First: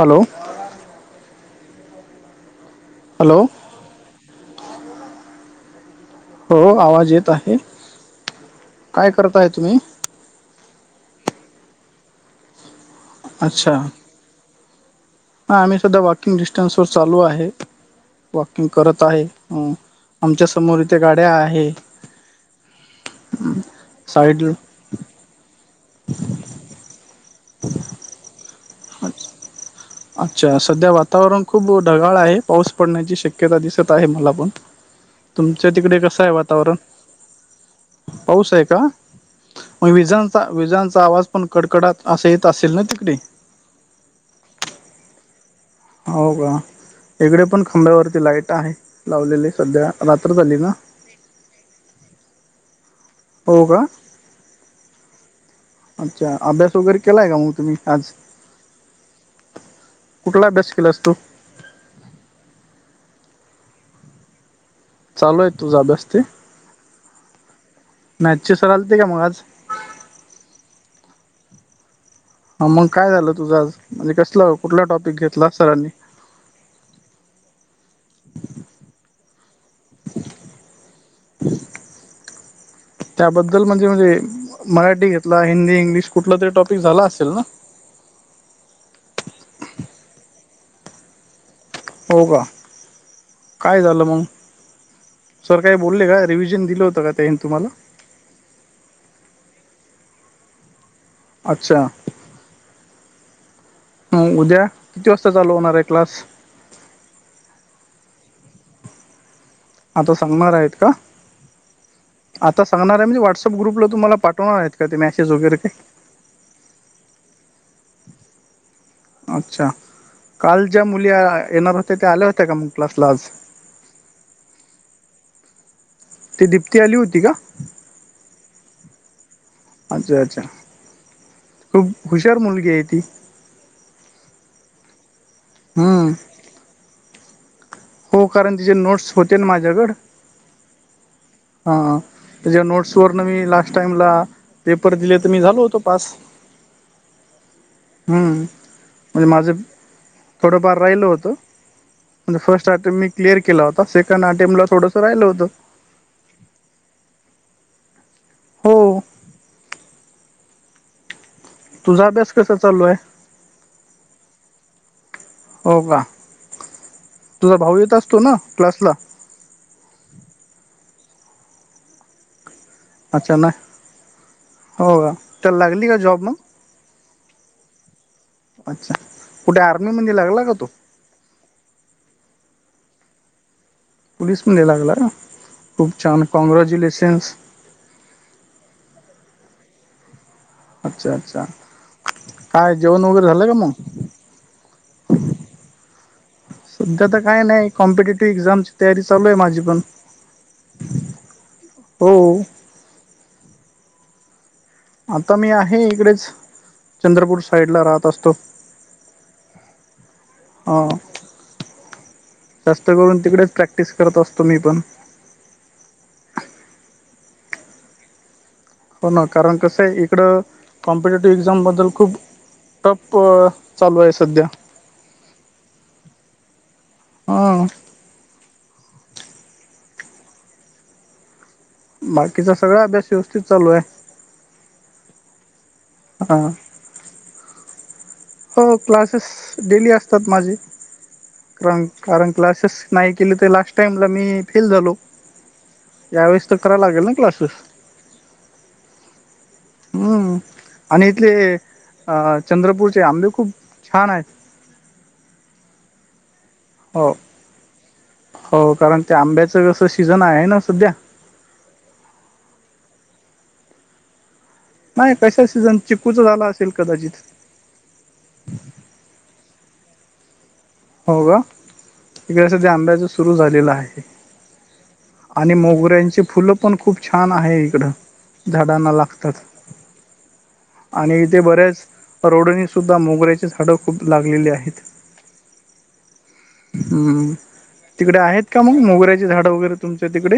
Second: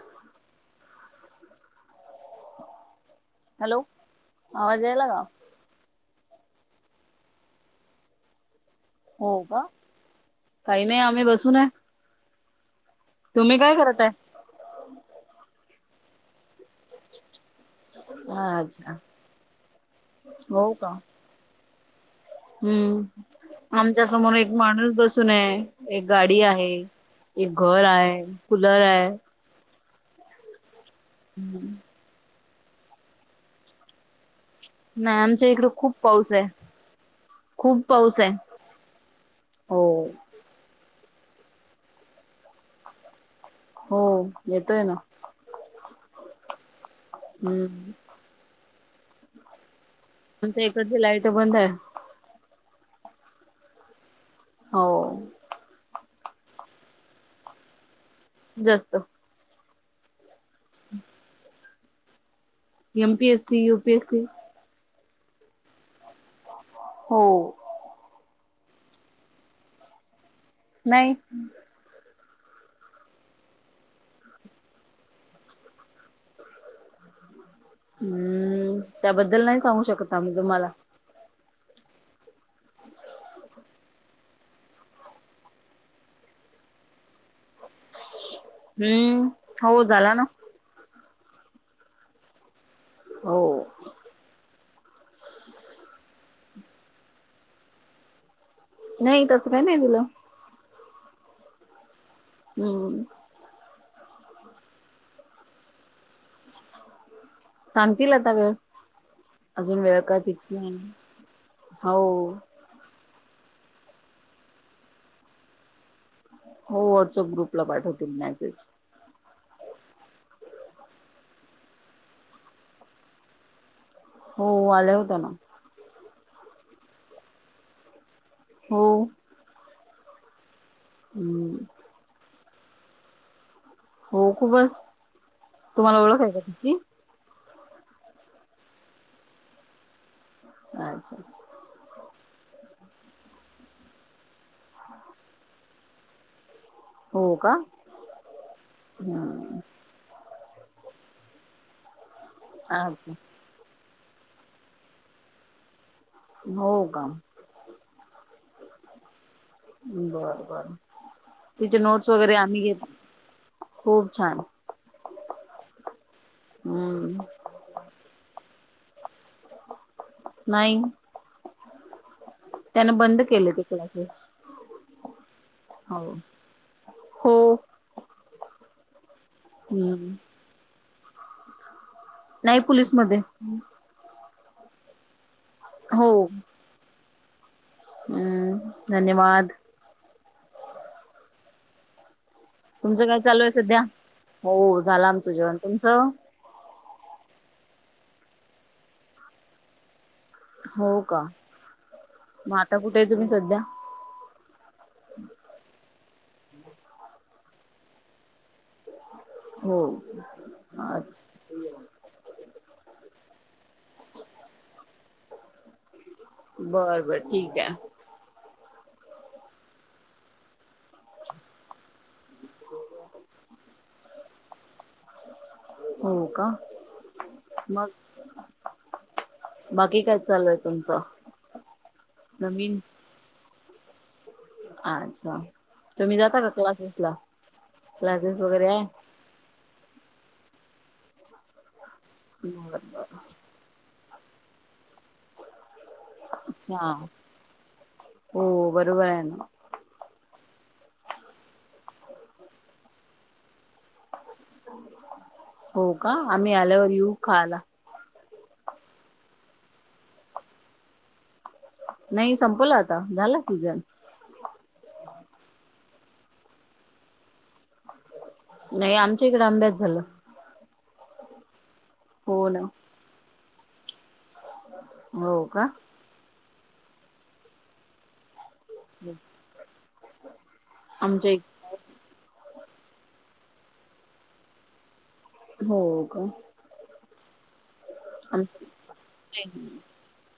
Hello. [unintelligible] Hello! आवाज याला का? हो आवाज येत आहे. काय हो करताय का तुम्ही काही नाही आम्ही बसूनय. तुम्ही अच्छा काय करत आहे? हा आम्ही सुद्धा वॉकिंग डिस्टन्स वर चालू आहे. वॉकिंग अच्छा करत आहे अ आमच्या हो समोर का इथे गाड्या आहे हम्म आमच्यासमोर साईड एक माणूस बसून आहे एक गाडी आहे एक घर आहे कुलर आहे. अच्छा सध्या वातावरण खूप ढगाळ आहे पाऊस पडण्याची शक्यता दिसत आहे मला पण. नाही आमच्या इकड तुमचं खूप तिकडे कसं पाऊस आहे वातावरण. पाऊस आहे का हो मग विजांचा विजांचा. आवाज पण कडकडात असा येत असेल ना तिकडे. हो येतोय ना. हो का इकडे पण हम्म खांब्यावरती लाईट आहे लावलेली सध्या रात्र झाली आमच ना इकडची लाइट बंद आहे. हो का. हो! अच्छा अभ्यास वगैरे केलाय का मग तुम्ही आज जातो. कुठला अभ्यास केला अस तू. M PS C U PS C. चालू आहे तूझ अभ्यास ते. हो. मॅचची सरलते का मग आज. नाही. हा मग काय झालं तुझं आज म्हणजे कसलं कुठला टॉपिक घेतला सरांनी. हम्म त्याबद्दल नाही सांगू शकत आम्ही तुम्हाला. त्याबद्दल म्हणजे म्हणजे मराठी घेतला हिंदी इंग्लिश कुठला तरी टॉपिक झाला असेल ना. हम्म हो झाला ना. हो का हो काय झालं मग सर काही बोलले काय? रिव्हजन दिलं होतं का ते येन तुम्हाला? नाही तसं काही नाही दिलं. अच्छा! हम्म हो उद्या किती वाजता चालू होणार आहे क्लास? सांगतील आता वेळ अजून वेळ आता काय फिक्स सांगणार आहेत नाही का हो. मी व्हॉट्सअप ग्रुपला तुम्हाला पाठवणार आहेत का ते मेसेज वगैरे काय? हो व्हॉट्सअप ग्रुपला पाठवतील मॅसेज. अच्छा काल ज्या मुली येणार होत्या त्या आल्या होत्या का मग क्लासला आज. हो आल्या होत्या ना. ति दीप्ती आली होती का? हो अच्छा अच्छा! हम्म खूप हुशार मुलगी आहे ती. हो खूपच तुम्हाला हम्म ओळख आहे का तिची, हो कारण तिचे नोट्स होते माझ्याकडे. अच्छा! त्या नोट्स वरन मी लास्ट टाईमला पेपर दिले तर मी झालो होतो पास. हो का हम्म म्हणजे माझं हम् थोडंफार राहिल होतं म्हणजे फर्स्ट अटे मी अच्छा क्लिअर केला होता सेक नाट्यमला थोडस राहिलं होतं. हो का. हो बर बर तिचे तुझा नोट्स अभ्यास वगैरे कसा आम्ही चालू घेत आहे खूप छान. हो का हम्म तुझा भाऊ येत असतो ना. क्लासला नाही त्याने बंद अच्छा केले ते नाही क्लासेस. हो का तर लागली का हो जॉब मग? हो अच्छा कुठे आर्मी हम्म मध्ये लागला का तो? नाही पोललीसमध्ये. पोलीस मध्ये लागला खूप छान हो कॉँग्रॅच्युलेशन्स. हम्म धन्यवाद. अच्छा अच्छा! जेवण तुमचं काय वगैरे चालू झालं आहे का मग सध्या हो झालं आमचं जेवण तुमचं. सध्या तर काय नाही कॉम्पिटेटिव्ह एक्झामची तयारी चालू आहे माझी पण, हो का हो मग आता कुठे आहे तुम्ही सध्या? आता मी आहे इकडेच चंद्रपूर साईडला राहत असतो. हो हा अच्छा जास्त करून तिकडे, प्रॅक्टिस करत असतो मी पण, बर बर ठीक आहे. हो ना कारण कसं आहे इकडं कॉम्पिटेटिव्ह एक्झाम बद्दल खूप, टप चालू आहे सध्या. हो का हां मग, बाकी काय चाललंय तुमचं. बाकीचा नवीन सगळा अभ्यास व्यवस्थित चालू आहे. अच्छा तुम्ही जाता का हां क्लासेस ला? हो क्लासेस डेली असतात माझी कारण, कारण बर क्लासेस नाही बर केले तर लास्ट टाईम ला मी फेल झालो. यावेेळेस तर कराव अच्छा लागेल ना क्लासेस. हो बरोबर आहे ना हम्म [inaudible] आणि इथले अ चंद्रपूरचे आंबे खूप छान आहेत. हो, का आम्ही आल्यावर हो येऊ खायाला. हो कारण ते आंब्याचं कसं सीजन आहे ना सध्या नाही संपलं आता झाला सीझन नाही तशी सीझन चिकूचा झाला असेल कदाचित हॅलो हो, ग इकडे ना. सध्या आंब्याच सुरू झालेला आहे. हो आणि का? मोगऱ्यांची फुलं पण खूप छान आहे इकडं झाडांना लागतात [inaudible] आणि आमच्या इथे इक बऱ्याच रोढणी सुद्धा मोगऱ्याची झाडंयु खूप लागलेली आहेत [inaudible] होय का हम्म तिकडे आहेत आमच का मग मोगऱ्याचे झाडे वगैरे तुमच्या तिकडे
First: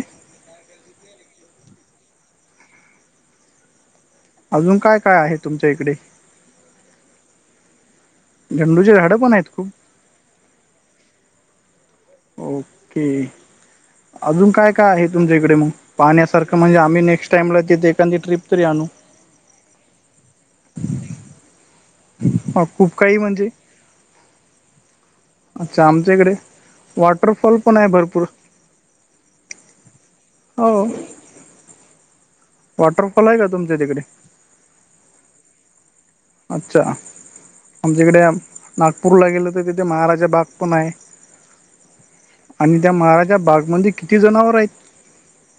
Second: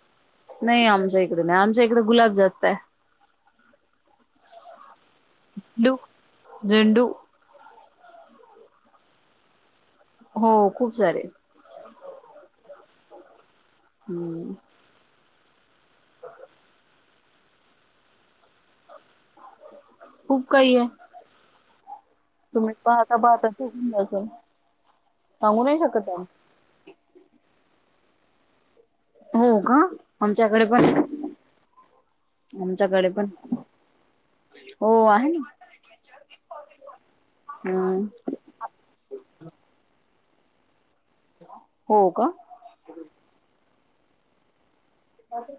नाही आमच्या इकडे नाही आमच्या इकडे गुलाब जास्त आहे. अजून काय -काय आहे तुमच्या इकडे झेंडू झेंडू झेंडूची झाडे पण आहेत खूप हो, खूप सारे ओके [inaudible] अजून हम्म काय -काय आहे तुम्हाचाकडे पाण्यासारख म्हणजे आम्ही नेक्स्ट टाइमला इथे एखादी ट्रीप तरी आणू खूप काय आहे. हा तुम्ही खूप पाहता काही म्हणजे -पाहता ते अस सांगू नाही अच्छा आमच्या शकताय. इकडे वॉटरफॉल पण आहे भरपूर हो का आमच्याकडे हो पण [inaudible] आमच्याकडे पण वॉटरफॉल आहे का तुमच्या तिकडे हो आहे ना अच्छा हम्म आमच्याकडे नागपूरला गेलं तर तिथे महाराजा बाग पण आहे हो का [inaudible] आणि त्या महाराजा बागमध्ये किती जनावर आहेत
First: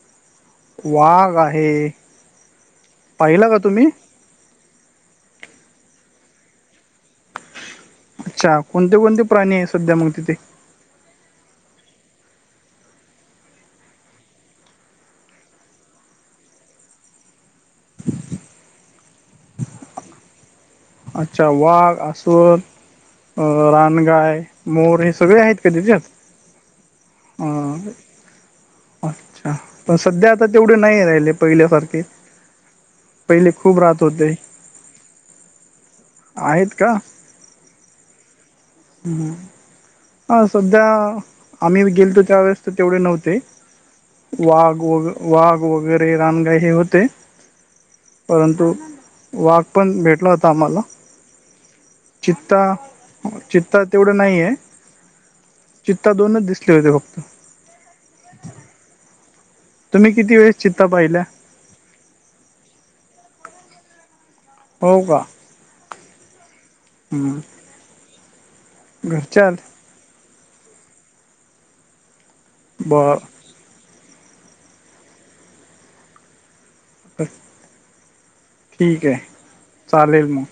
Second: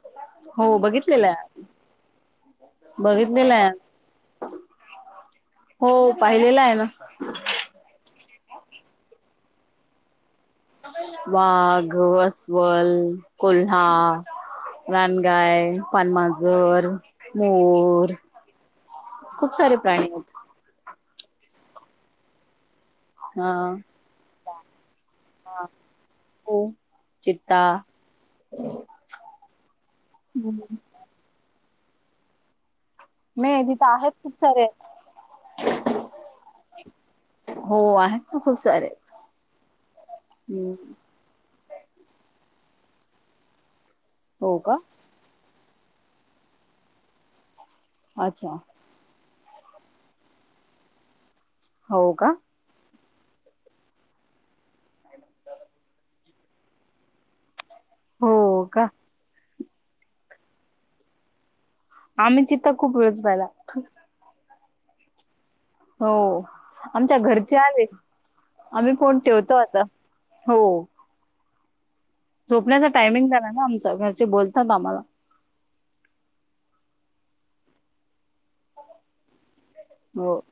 [inaudible] हो बघितलेलं. वाघ आहे पाहिला का बघितलेलंय. तुम्ही हो पाहिलेला आहे ना अच्छा कोणते -कोणते प्राणी आहे सध्या मग तिथे. वाघ, असवल, कोल्हा,. रानगाय, पान मांजर, मोर खूप सारे प्राणी आहेत अच्छा वाघ, अस्वल अ हा रानगाय, मोर हे सगळे आहेत का त्याच्यात चित्ता हम्म अच्छा पण सध्या आता हम्म तेवढे नाही राहिले पहिल्यासारखे. मी पहिले खूप तिथं राहत आहेत खूप होते सारे [inaudible] आहेत का? हो आहेत ना खूप सारे [unintelligible] हा सध्या हम्म आम्ही गेलतो त्या वेेळेस तर तेवढे नव्हते. हो वाघ का वग वाघ वगैरे रानगाय हे होते. अच्छा परंतु वाघ पण भेटला होता आम्हाला. हो का चित्ता चित्ता तेवढं नाहीय. चित्ता दोनच दिसले होते फक्त. हो का? तुम्ही किती वेळेस चित्ता पाहिला? आम्ही चित्ता खूप वेळेस पाहिला. हो का? हो. आमच्या हं. घरचे आले आम्ही फोन ठेवतो घरच्यात आता. हो. झोपण्याचा टायमिंग बरं झाला ना आमच घरचे बोलतात आम्हाला. [unintelligible] ठीक आहे चालेल हो मग.